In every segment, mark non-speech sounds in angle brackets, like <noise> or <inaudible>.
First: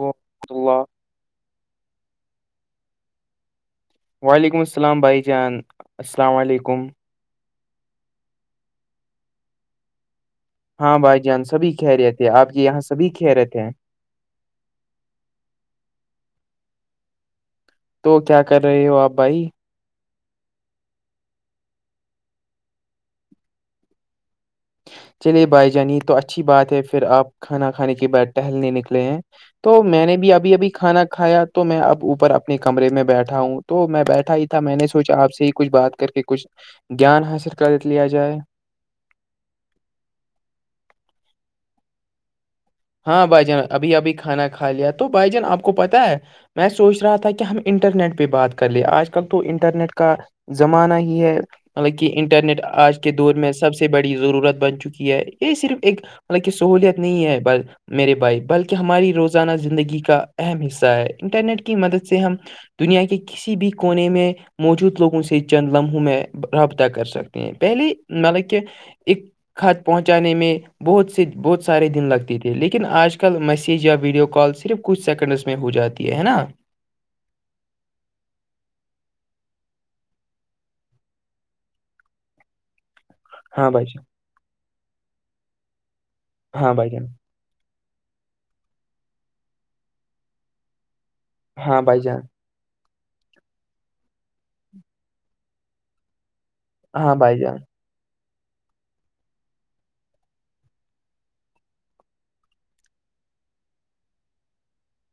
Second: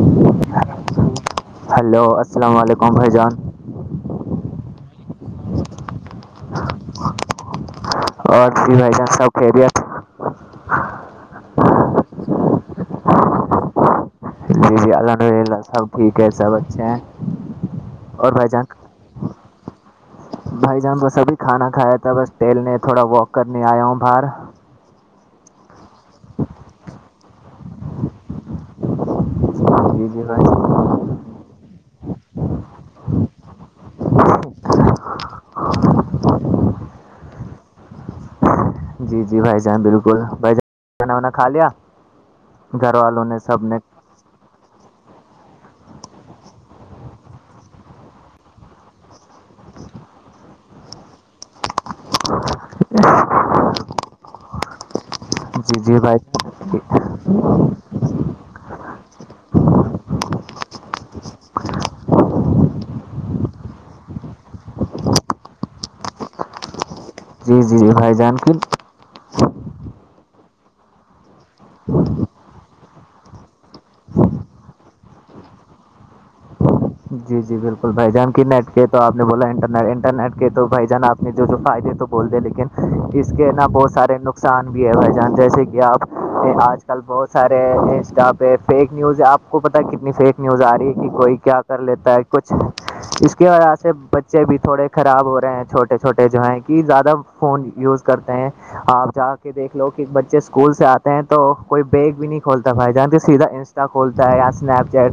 وورحمۃ اللہ ہلو السلام علیکم بھائی جان وعلیکم السلام بھائی جان السلام علیکم اور جی بھائی جان سب کہ ہاں بھائی جان سبھی کہ رہے تھے آپ کے یہاں سبھی کہ رہے تھ ہیں جی جی الحمد للہ سب ٹھیک ہے سب اچھے ہیں تو اور کیا بھائی کر جان رہے ہو آپ بھائی بھائی جان تو سبھی کھانا کھایا تھا بس ٹلنے تھوڑا واک کرنے آیا ہوں باہر چلے بھائی جان یہ تو اچھی بات ہے پھر آپ کھانا کھانے کے بعد ہلنے نکلے ہیں تو میں جی نے جی بھی ابھی بھائی ابھی کھانا کھایا تو میں اب اوپر اپنے کمرے میں بیٹھا ہوں تو میں بیٹھا ہی تھا میں نے سوچا آپ سے ہی کچھ بات کر کے کچھ گیان حاصل کر لیا جائے جی جی بھائی جان بالکل بھائی جان کھانا وا کھا لیا گھر والوں ہاں نے بھائی جان سب نے ابھی ابھی کھانا کھا لیا تو بھائی جان آپ کو پتا ہے میں سوچ رہا تھا کہ ہم انٹرنیٹ پہ بات کر لے آج کل تو انٹرنیٹ کا زمانہ ہی ہے مطلب کہ انٹرنیٹ آج کے دور میں سب سے بڑی ضرورت بن چکی ہے یہ صرف جی جی ایک بھائی مطلب کہ سہوولت نہیں ہے ب میرے بھائی بلکہ ہماری روزانہ زندگی کا اہم حصہ ہے انٹرنیٹ کی مدد سے ہم دنیا کے کسی بھی کونے میں موجود لوگوں سے چند لمحوں میں رابطہ کر سک ہیں جی جی جی پہلے بھائی جان مطلب کی کہ ایک کط پہنچانے میں بہت سے بہت سارے دن لگتے ج لیکن آج کل میسیج یا ویڈیو کال صرف کچھ سیکنڈس میں ہو جاتی ہے نا جی جی بالکل بھائی جان کی نیٹ کے تو آپ نے بولا ان انٹرنیٹ کے تو بھائی جان آپ جو جو فائدے تو بول دیں لیکن اس کے نا ہاں بھائی بہت جان سارے نقصان بھی ہے بھائی جان جیسے کہ آپ ہاں آج بھائی کل جان بہت سارے انسٹا پہ فیک نیوز آپ کو پتا کتنی فیک نیوز آ رہی ہے کہ کوئی کیا کر ہاں بھائی لیتا جان ہے کچھ اس کے وجہ سے بچے بھی تھوڑے خراب ہو رہے ہیں چھوٹے چو چھوٹے جو ہیں کہ زیادہ ہاں بھائی جان فون یوز کرتے ہیں آپ جا کے دیکھ لو کہ بچے اسکول سے آتے ہیں تو کوئی بیگ بھی نہیں کھولتا بھائی جان کے سیدھا کھولتا ہے یا اسنیپ چیٹ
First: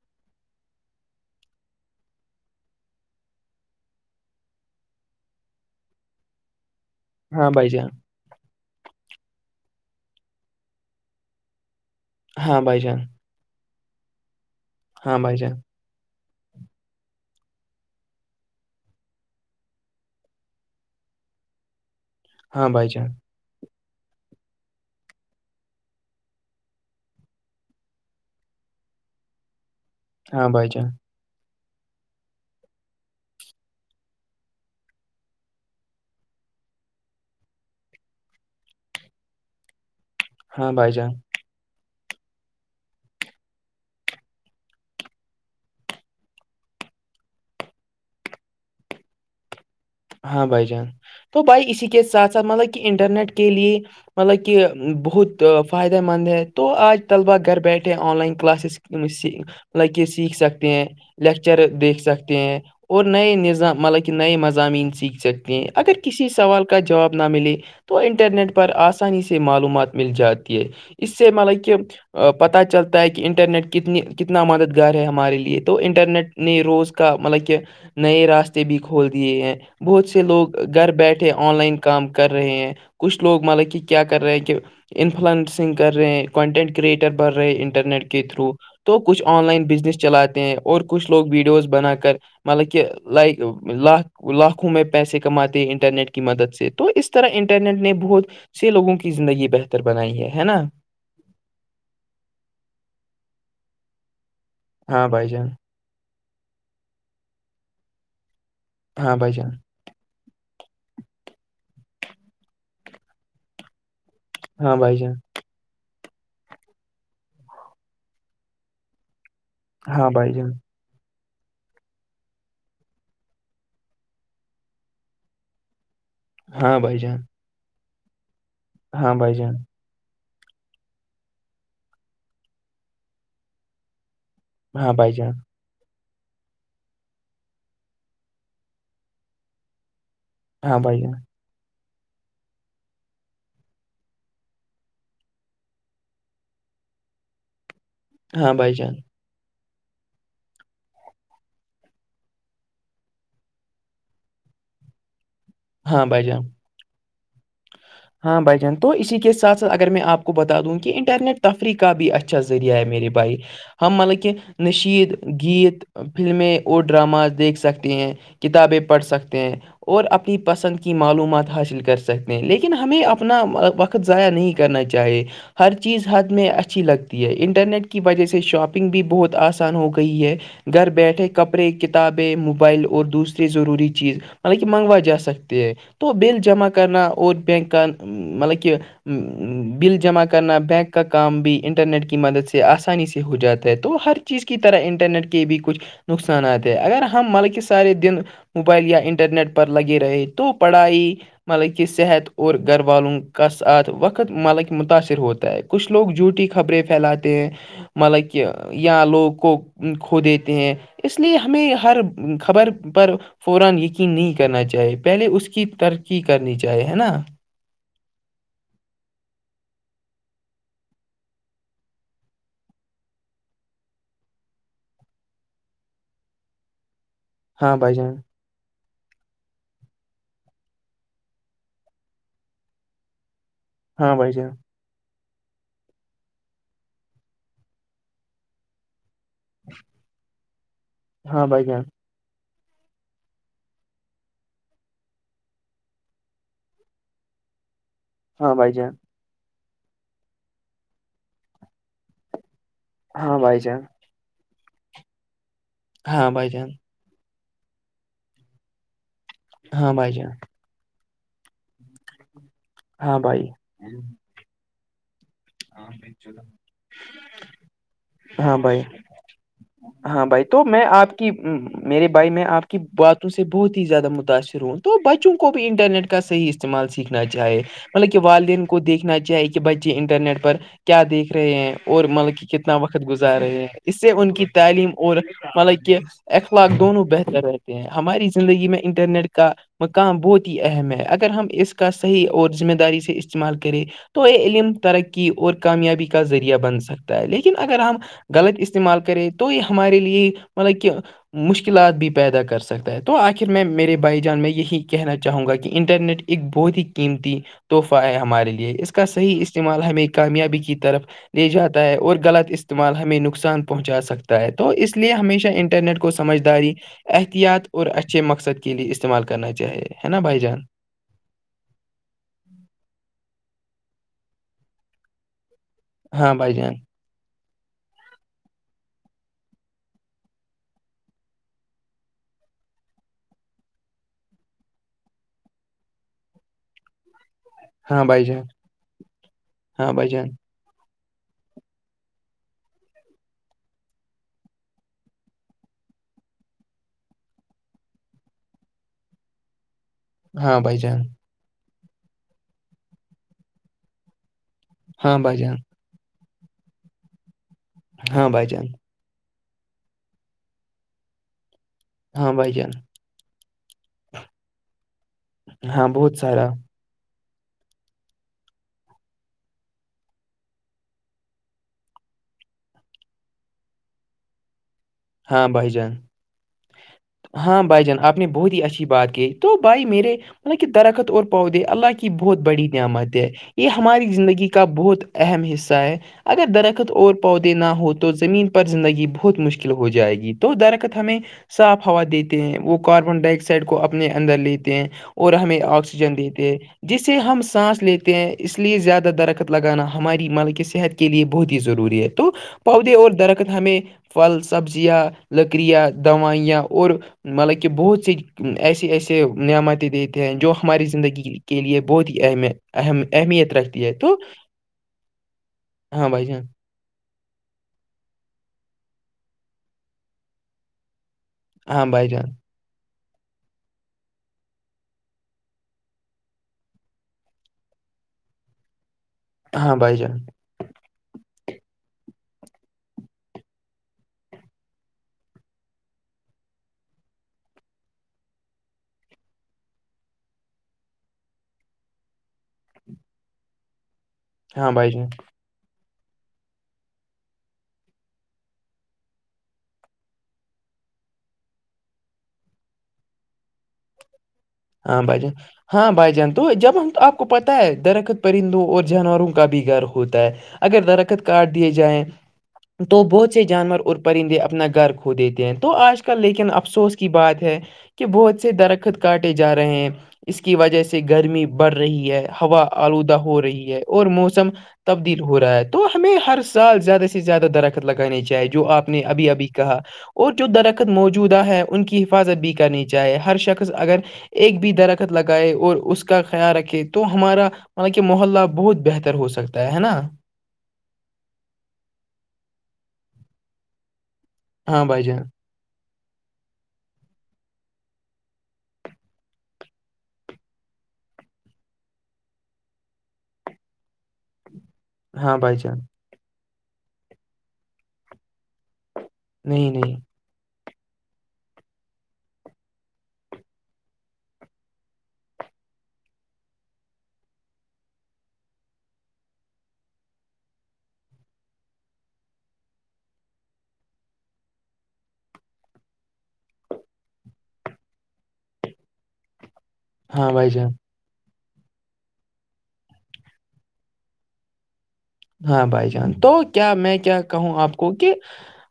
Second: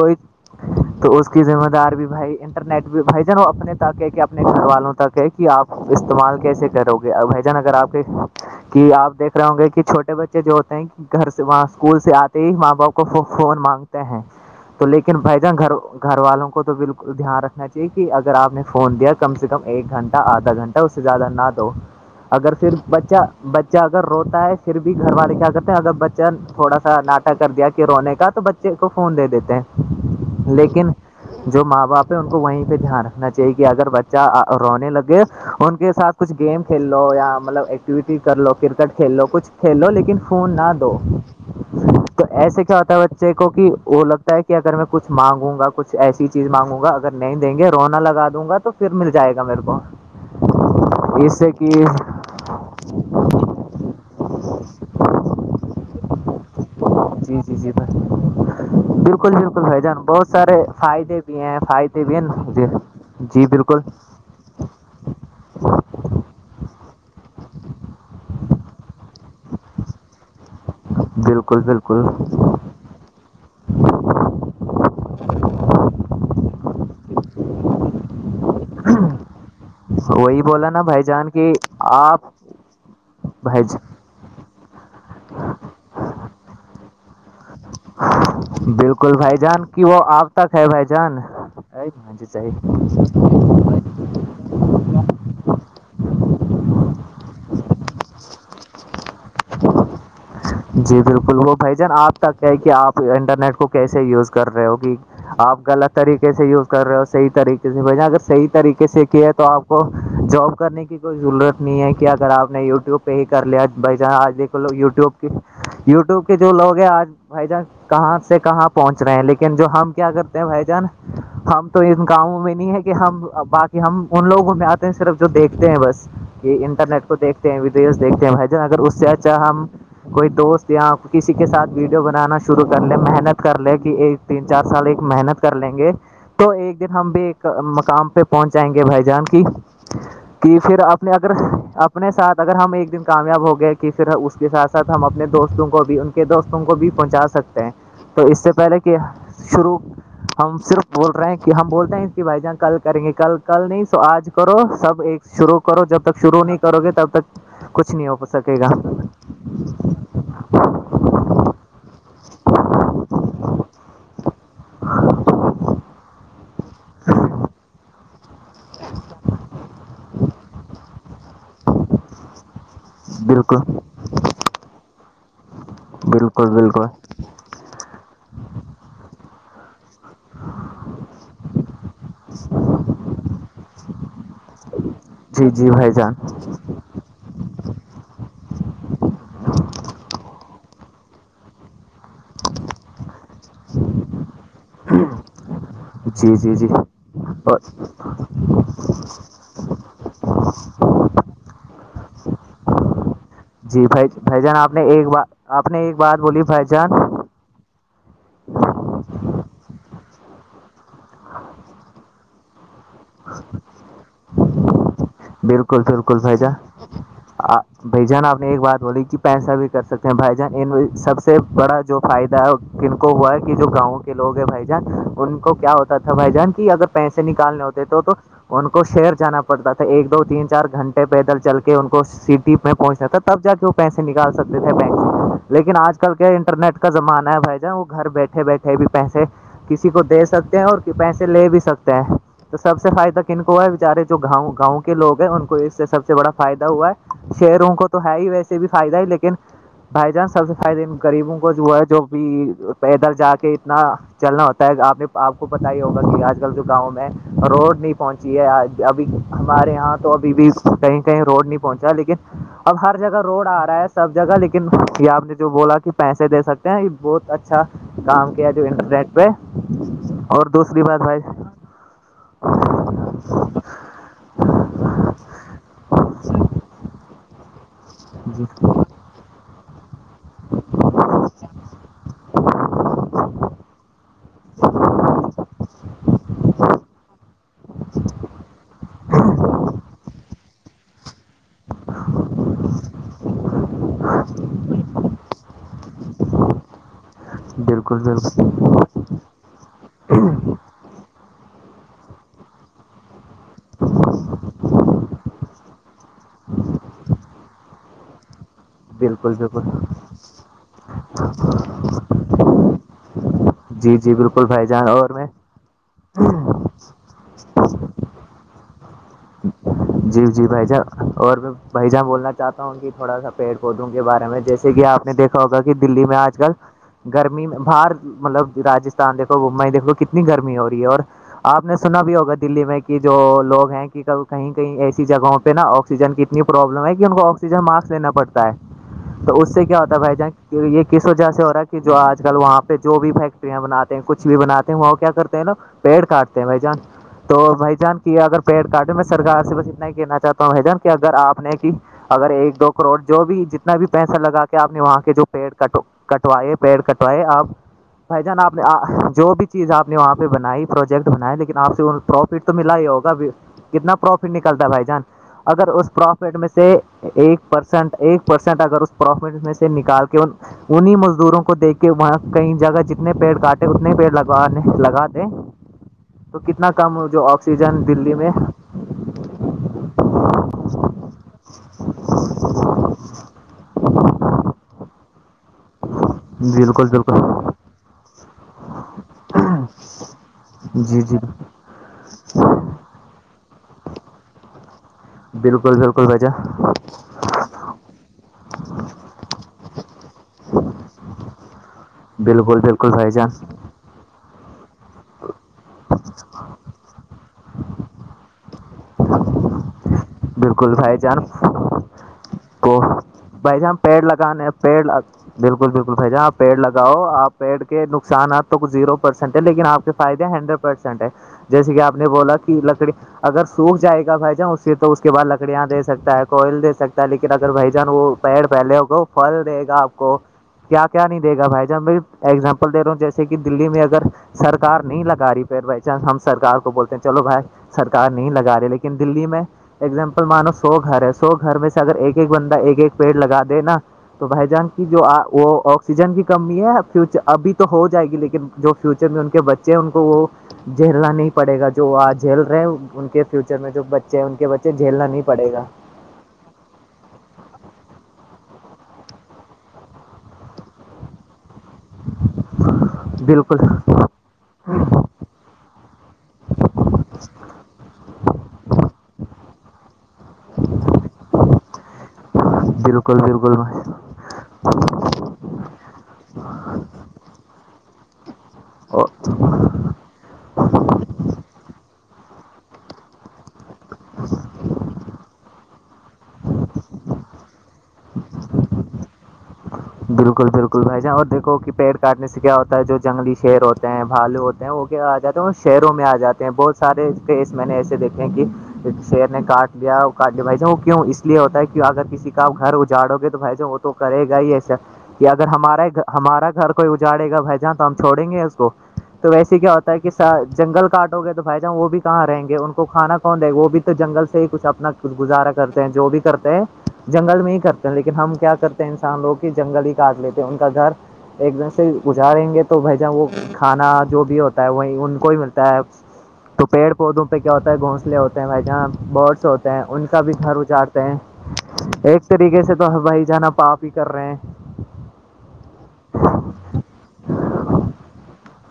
کوئی تو اس کی ذمہ دار بھی بھائی انٹرنیٹ بھی بھائی جن اپنے تک ہے کہ اپنے گھر والوں تک ہے کہ آپ استعمال کیسے کرو گے بھ ہاں جان بھائی اگر آپ کے کہ آپ دیکھ رہے ہوں گے کہ چھوٹے بچے جو ہوتے ہیں کہ گھر سے وہاں اسکول سے آتے ہی ہاں ماں بھائی باپ جان کو فون مانگتے ہیں تو لیکن ہاں بھائی جان جان گھر والوں کو تو بالکل دھیان رکھنا چاہیے کہ اگر آپ نے فون دیا کم سے کم ایک گھنٹہ آدھا گھنٹہ اسے زیادہ نہ دو اگر ہاں پھر بھائی جان بچہ بچہ اگر روتا ہے پھر بھی گھر والے کیا کرتے ہیں اگر بچہ تھوڑا سا ناٹا کر دیا کہ رونے کا تو بچہ بے کو فون دے دیتے ہاں ہیں بھائی جان لیکن جو ماں باپ ہے ان کو وہیں پہ دھیان رکھنا چاہیے کہ اگر بچہ رونے لگے ان کے ساتھ کچھ گیم کھیل لو یا مطلب ایکٹیویٹی کر لو کرکٹ کھیل لو کچھ کھیل لو لیکن فون ہاں نہ دو بھائی جان تو ایسے کیا ہوتا ہے بچے کو کہ وہ لگتا ہے کہ اگر میں کچھ مانگوں گا کچھ ایسی چیز مانگوں گا اگر نہیں دیں گے رونا لگا دوں گا تو پھر مل جائے گا میرے کو ہاں بھائی جان اس تو سے بھائی کہ اسی کے جی ساتھ ساتھ مطلب کہ انٹرنیٹ کے لیے مطلب کہ بہت فائدہ مند ہے تو آج طلبا گھر بیٹھے آن لائن کلاسز <unintelligible> بالک ف جانا کہ بہت سیکھ سارے سکتے ہیں فائدے بھی ہیں لیکچر دیکھ فائدے بھی ہیں سکتے نا مجھے اور نئے جی نظام بالکل مطلب نئے مضامین سیکھ سکتے ہیں اگر کسی سوال کا جواب نہ ملے تو انٹرنیٹ پر آسانی سے معلومات مل جاتی ہے اس سے بالکل مطلب کہ بالکل پت چلتا ہے کہ انٹرنیٹ کتنی کتنا مددگار ہے ہمارے لیے تو انٹرنیٹ نے روز کا مطلب کہ نئے راستے بھی کھول دیے ہیں بہت سے وہی لوگ بولا نا گھر بھائی جان بیٹھے کی آن لائن کام آپ کر رہے ہیں کچھ لوگ بھائی مطلب کہ کیا کر رہے ہیں کہ انفلئنسنگ کر رہے ہیں کنٹینٹ کریئٹر بن رہے ہیں انٹرنیٹ کے تھرو تو بالکل کچھ بھائی آن جان لائن کی بزنس وہ آپ چلاتے تک ہیں ہے اور بھائی کچھ جان لوگ ویڈیوز بنا کر جی چاہیے مطلب کہ لائک لاکھ لاکھوں میں پیسے کماتے انٹر رٹ کی مدد سے تو اس طرح انٹرنیٹ نے بہت سے لوگوں کی زندگی بہتر بنائی ہے نا جی بالکل وہ بھائی جان آپ تک ہے کہ آپ انٹرنیٹ کو کیسے یوز کر رہے ہوگی ہاں بھائی جان آپ غلط طریقے سے یوز کر رہے ہو صحیح طریقے سے اگر صح طریقے کیس ہاں کیا ہے بھائی تو جان آپ کو جاب کرنے کی کوئی ضرورت نہیں ہے کہ اگر آپ نے یوٹیوب پہ ہی کر لیا بھ جان آج دیک لوگ ہاں یو بھائی ٹیوب جان کے یو ٹیوب کے جو لوگ ہیں آج بھائی جان کہاں سے کہاں پہنچ رہے ہیں لیکن یکن جو ہم کیا کرتے ہیں بھائی جان ہم تو ان گاؤوں میں نہیں ہے کہ ہم باقی ہم ان لوگوں میں آتے ہیں صرف جو دیکھتے ہیں بس کہ ہاں بھائی انٹرنیٹ کو جان دیکھتے ہیں ویڈیوز دیکتے ہیں بھائی جان اگر اس سے ہاں بھائی اچھا جان ہم کوئی دوست یا کسی کے ساتھ ویڈیو بنانا شروع کر لے محنت کر لے کہ ایک تین چار سال ہاں ایک بھائی جان محنت کر لیں گے تو ایک دن ہم بھی ایک مقام پہ پہنچ جائیں گے بھائی جان کی کہ پھر ہاں بھائی اپنے جان اگر اپنے ساتھ اگر ہم ایک دن کامیاب ہو گئے کہ پھر اس کے ساتھ ساتھ ہم اپنے دوستوں کو بھی ان کے دوست تم کو بھی پہنچا سکتے ہیں تو اس سے ہاں بھائی پہلے جان کہ شروع ہم صرف بول رہے ہیں کہ ہم بولتے ہیں کہ بھائی جان کل کریں گے کل کل نہیں سو آج کرو سب ایک شروع کرو جب ہاں تک بھائی شرو جان نہیں کرو گے تب تک کچھ نہیں ہو ہاں بھ سکے گا جان تو اسی کے ساتھ ساتھ اگر میں آپ کو بتا دوں کہ انٹرنیٹ تفریح کا بھی اچھا ذریعہ ہے میرے بھائی ہم مطلب کہ نشیید گیت فلمیں اور ڈراماز دیکھ سکتے ہیں کتابیں پڑھ سکتے ہیں اور اپنی پسند کی معلومات حاصل کر سکتے ہیں لیکن ہمیں اپنا بالکل وقت ضائع نہیں کرنا چاہیے ہر چیز حد میں بالکل اچھی بالکل لگتی ی ہے انٹرنیٹ کی وجہ سے شاپنگ بھی بہت آسان ہو گئی ہے گھر بیٹھے کپڑے کتابیں موبائل اور دوسری ضروری چیز جی جی بھائی جان <inaudible> <unintelligible> مدد سے آسانی سے ہو جاتا ہے تو ہر چیز کی طرح انٹرنیٹ کے بھی کچھ جی جی نقصانات جی ہے اگر ہم حالانکہ سارے دن موبائل یا انٹرنیٹ پر لگے رہے تو پڑھائی مطلب کہ صحت اور گھر والوں کا جی ساتھ بھائی وقت بھائی جان ملک آپ نے ایک متاثر بات ہوتا ہے آپ نے کچھ ایک لوگ بات بولی جھوٹی بھائی خبریں جان پھیلاتے ہیں مطلب کہ یہاں لوگ کو کھو دیتے ہیں اس لیے ہمیں ہر خبر پر فو یقین نہیں کرنا چاہیے پہلے اس کی بالکل بالکل ترقی فائی کرنی جہ چاہیے ہے نا بھائی جان آپ نے ایک بات بولی کہ پیسہ بھی کر سکتے ہیں بھائی جان سب سے بڑا جو فائدہ ہے کن کو ہوا کہ جو گاؤں کے لوگ ہیں بھائی جان ان کو کیا ہوتا تھا بھائی جان کی اگر پیسے نکالنے ہاں ہوتے بھائی تو تو جان ان کو شہر جانا پڑتا تھا ایک دو تین چار گھنٹے پیدل چل کے ان کو سٹی پ پہنچنا تھا تب جا کےک پیسے ہاں بھائی نکال جان سکتے تھے بینک سے لیکن آج آ ج کل کے انٹرنیٹ کا زمانہ ہے بھائی پیسے ہاں لے بھی بھائی جان سکتے ہیں تو سب سے فائدہ کن کو ہے بچارے جو گاؤں گاؤں کے لوگ ہیں ان کو اس سے سب سے بڑا فائدہ ہوا ہے شہروں کو تو ہے ہی ہاں ویسے بھی بھائی جان فائدہ ہے لیکن بھائی جان سب سے فائدے غریبوں کو ہوا ہے جو بھی پیدل ہاں جا کے بھائی اتنا جان چلنا ہوتا ہے آپ نے آپ کو پتا ہی ہوگا کہ ہاں آج بھائی کل جو جان گاؤں میں روڈ نہیں پہنچی ہے ابھی ہمارے ہاں یہاں بھائی تو جان ابھی بھی کہیں کہیں روڈ نہیں پہنچا لیکن اب ہر ہاں جگہ روڈ بھائی آ رہا ہے سب جگہ لیکن آپ نے جو بولا کہ پیسے دے سکتے ہیں یہ بہت اچھا کام کیا ہاں جو بھائی انٹرنیٹ پہ ہاں بھائی اور تو دوسری میں بات آپ بھائی کی میرے بھائی میں آپ کی ب سے بہت ہی زیادہ متاثر ہوں تو بچوں کو بھی انٹرنیٹ کا صحیح استعمال سیکھنا چاہے مطلب کہ والدین کو دیکھنا چاہی کہ بچے انٹرنیٹ پر کیا دیکھ رہے ہیں اور مطلب کہ کتنا وقت گزار رہے ہیں اس سے ان کی تعلیم اور مطلب کہ اخلاق دونوں بہتر رہتے ہیں ہماری زندگی میں انٹرنیٹ کا مقام بہت ہی اہم ہے اگر ہم اس کا صحیح اور ذمہ داری سے استعمال کرے تو یہ علم ترقی کی اور کامیابی کا ذریعہ بن سکتا ہے لیکن اگر ہم بالکل بالکل غلط استعمال کریں تو یہ ہمارے لیے مطلب کہ مشکلات بھی پیدا کر سکتا ہے تو آخر میں میرے بائی جان میں یہی کہنا چاہوں گا کہ انٹرنیٹ ایک بہت ہی قیمتی تحفہ ہے ہمارے لیے اس کا بالکل صحیح بالکل استعمال ہمیں کامیابی کی طرف لے جاتا ہے اور غلط استعمال ہمیں نق نقصان جی پہنچا جی سکتا بالکل ہے بھائی تو جان اس اور لیے میں ہمیشہ انٹرنیٹ کو سمجھداری احتیاط اور اچھے مقصد کے لیے استعمال کرنا چاہیے جی جی بھائی جان اور میں بھ جان بولنا چاہتا ہوں کہ تھوڑا سا پیڑ پودوں کے بارے میں جیسے کہ آپ نے دیکھ ہوگا کہ دلی میں ہاں آج کل بھائی جان گرمی باہر مطلب راجستھان دیکھو ممبئی دیکھو کتنی گرمی ہو رہی ہے اور آپ نے سنا بھی ہوگا دلی میں کہ جو لوگ ہیں کہ کہیں ایسی جگہوں پہ نا آکسیجن کیتنی پرابلم ہے کہ کو آکسی ج مارکس ہاں لینا بھائی جان پڑتا ہے تو اس سے کیا ہوتا ہے بھائی جان کہ یہ کس وجہ سے ہو رہا ہے کہ جو آج کل وہاں پہ جو بھی فیکٹریاں بناتے ہیں کچھ بھی بناتے ہیں وہ کیا کرتے ہیں نا پیڑ کاٹتے ہیں بھائی جان تو بھائی جان کی اگر پیڑ کاٹے میں سرکار سے بس اتنا ہی کہنا چاہتا ہوں ہاں بھائی بھجان کہ جان اگر آپ کی اگر ایک دو کروڑ جو بھی جتنا بھی پیسہ لگا کے آپ نے وہاں کے ہاں جو بھائی پیڑ جان کٹ کٹ وئے پیڑ کٹوائے آپ بھائی جان آپ نے جو بھی چیز آپ نے وہاں پہ بنائی پروجیکٹ بنائے لیکن آپ سےہ ہاں پروفٹ تو بھائی جان ملا ہی ہوگا کتنا پروفٹ نکلتا بھائی جان اگر ہاں اس بہت پروفٹ میں سارا سے ایک پرسینٹ ایک پرسینٹ اگر اس پروفٹ میں سے نکال کے انیں مزدوروں کو دیک کے وہاں کئی جگہ جتنے پیڑ کاٹے اتنے پیڑ لگانے لگاتے ہاں بھائی جان تو کتنا کم ہو جو ہاں بھائی آکسیجن جان دلی آپ نے میں بہت ہی اچھی بات ہے تو بھائی میرے مطلب کہ درخت اور پؤودے اللہ کی بہت بڑی نعمت ہے یہ ہماری زندگی کا بہت اہم حصہ ہے اگر بالکل درخت اور پودے بالکل نہ ہو تو زمین پر زندگی بہت مشکل ہو جائے گی تو درخت جی جی ہمیں صاف ہوا دیتے ہیں وہ کاربن ڈائی آکسائڈ کو اپنے اندر لیتے ہیں اور ہمیں بالکل بالکل آکسیجن بھائی دیتے ہیں جان جسے ہم سانس لیتے ہیں اس لیے زیادہ درخت لگانا ہماری مالک صحت کے لیے بہت ہی ضروری ہے تو بالکل بالکل پودے اور بھائی جان درخت ہمیں پھل سبزیاں لکڑیاں دوائیاں اور مطلب کہ بہت سی ایسی ایسے نعمتیں دیتے ہیں جو بالکل ہماری بھائی جان زندگی کے لیے بہت ہی اہمیت کو اہم بھائی جان ہم رکھتی ہے پیڑ تو لگانے پڑ بالکل بالکل بھائی جان پڑ لگ رہا آپ پیڑ کے نقصانات تو ک زیرو پرسینٹ ہے لیکن آپ کے فائدے ہنڈریڈ پرسینٹ ہے جیسے کہ ہاں آپ نے بھائی جان بولا کہ لکڑی اگر سوکھ جائے گا بھائی جان اس سے تو اس کے بعد لکڑیاں دے سکتا ہے کوئل دے سکتا ہے لیکن اگر بھائی جان وہ پیڑ پہلے ہوگ پھل دے ہاں گا آپ بھائی کو جان کیا کیا نہیں دے گا بھائی جب میں ایگزامپل دےا ہوں جیسے کہ دلی میں اگر سرار نہیں لگا رہی پ بائی چانس ہم سرار کو بولتے ہیں چلو بھائی سرک نہیں لگا رہے لیکن دلی میں ایگزامپل مانو سو گھر ہے سو گھر میں سے اگر ایک ایک بندہ ایک ایک پیڑ لگا دے نا تو بھائی جان کی جو وہ آ آسیجن کی کمی ہے فیوچر ابھی تو ہو جائے گی لیکن جو فیوچر میں ان کے بچے ہیں ان کو وہ جھیلنا نہیں پڑے گا جو آ جھیل رہے ہیں ان کے فیوچر میں جو بچے ہیں ان کے بے ہاں بائی جانن ہاں بائی جن تو جب ہم آپ کو پتہ ہے درخت پرندوں اور جانوروں کا بھی گھر ہوتا ہے اگر درخت کاارڈ دیے جائیں تو بہت سے بالکل جانور اور پرندے اپنا گھر ہو دیتے ہیں تو آج کل لیکن افسوس کی بات ہے کہ بہت سے درخت کاٹے جا رہے ہیں اس کی وجہ سے گرمی بڑھ رہی ہے ہوا آلوودہ بالکل ہو بالکل رہی ہے اور موسم تبدیل ہو رہا ہے تو ہمیں ہر سال زیادہ سے زیادہ درخت لگانی چاہیے جو آپ نے اور ابھی ابھی کہا اور جو درخت موج جدا ہے ان کی حفاظت بھی کرنی چاہے ہر شخص اگر ایک بھی درخت لگا گائے اور اس کا خیال رکھے تو ہمارا مط کہ محلہ بہت بہتر ہو سکتا ہے نا بالکل بالکل بھائی جان اور دیکھو کہ پیڑ کاٹنے سے کیا ہوتا ہے جو جنگلی شیر ہوتے ہیں بھالو ہوتے ہیں ہاں وہ بھائی کیا آ جان جاتے ہیں شہروں میں آ جاتے ہیں بہت سارے کیس میں نے ایسے دیکھے ہیں کہ شیر نے کاٹ لیا کاٹ لیا بھائی ج وہ کیوں اس لیے ہوتا ہے کی اگر کسی کا گھر اجاڑو گے تو بھائی ج وہ تو کرے گا ہی ای کہ ہاں اگر بھائی جان ہمارے ہمارا گھر کوئی اجاڑے گا بھ جاں تو ہم چھوڑیں گے اس کو تو ویسے نہیں کیا ہوتا نہیں ہے کہ سا جنگل کاٹو گے تو بھائی جان وہ بھی کہاں رہیں گے ان کو کھانا کون دیں گا وہ بھی تو جنگل سے ہی کچھ اپنا کچھ گزارا کرتے ہیں جو بھی کرتے ہیں جنگل میں ہی کرتے ہیں لیکن ہم کیا کرتے ہیں انسان لوگ جنگل ہی کاٹ لیتے ہیں ان کا گھر ایک دم سے گزاریں گے تو بھائی جان وہ کھانا جو بھی ہوتا ہے وہی ان کو ہی ملتا ہے تو پیڑ پودوں پہ کیا ہوتا ہے گھونسلے ہوتے ہیں وہ جہاں برڈس ہوتے ہیں ان کا ہاں بھی بھائی گھر جان اجارتے ہیں ایک طریقے سے تو بھائی جانا پاپ ہی کر رہے ہیں <inaudible> ہاں بھائی جان تو کیا میں کیا کہوں آپ کو کہ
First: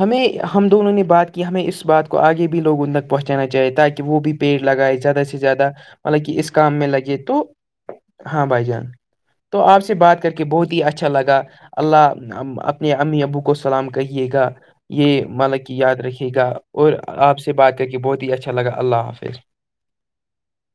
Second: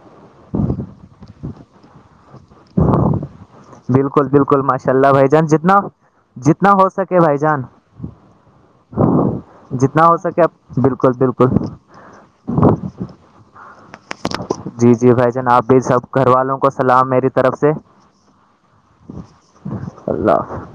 ہمیں ہم دونوں نے بات کی ہمیں اس بات کو آگے بھی لوگ ان تک پہنچانا چاہے تاکہ وہ بالکل بھی پیڑ بالکل ماشاء لگائے اللہ زیادہ بھائی سے جان زیادہ جتنا مطلب کہ اس جتنا کام میں ہو لگے سکے بھائی تو جان <unintelligible> ہاں بھائی جان تو آپ سے جتنا ہو بات کر سکے کے بہت آپ ہی اچھا اچھا بالکل لگا بالکل اللہ اپنے امی ابو کو سلام کہیے گا جی جی یہ بھائی جان آپ مطلب کہ بھی یاد سب گھر رکے گا والوں کو اور سلام میری آپ سے طرف بات کر کے بہت ہی اچھا لگا اللہ حافظ اللہ حفظ <unintelligible>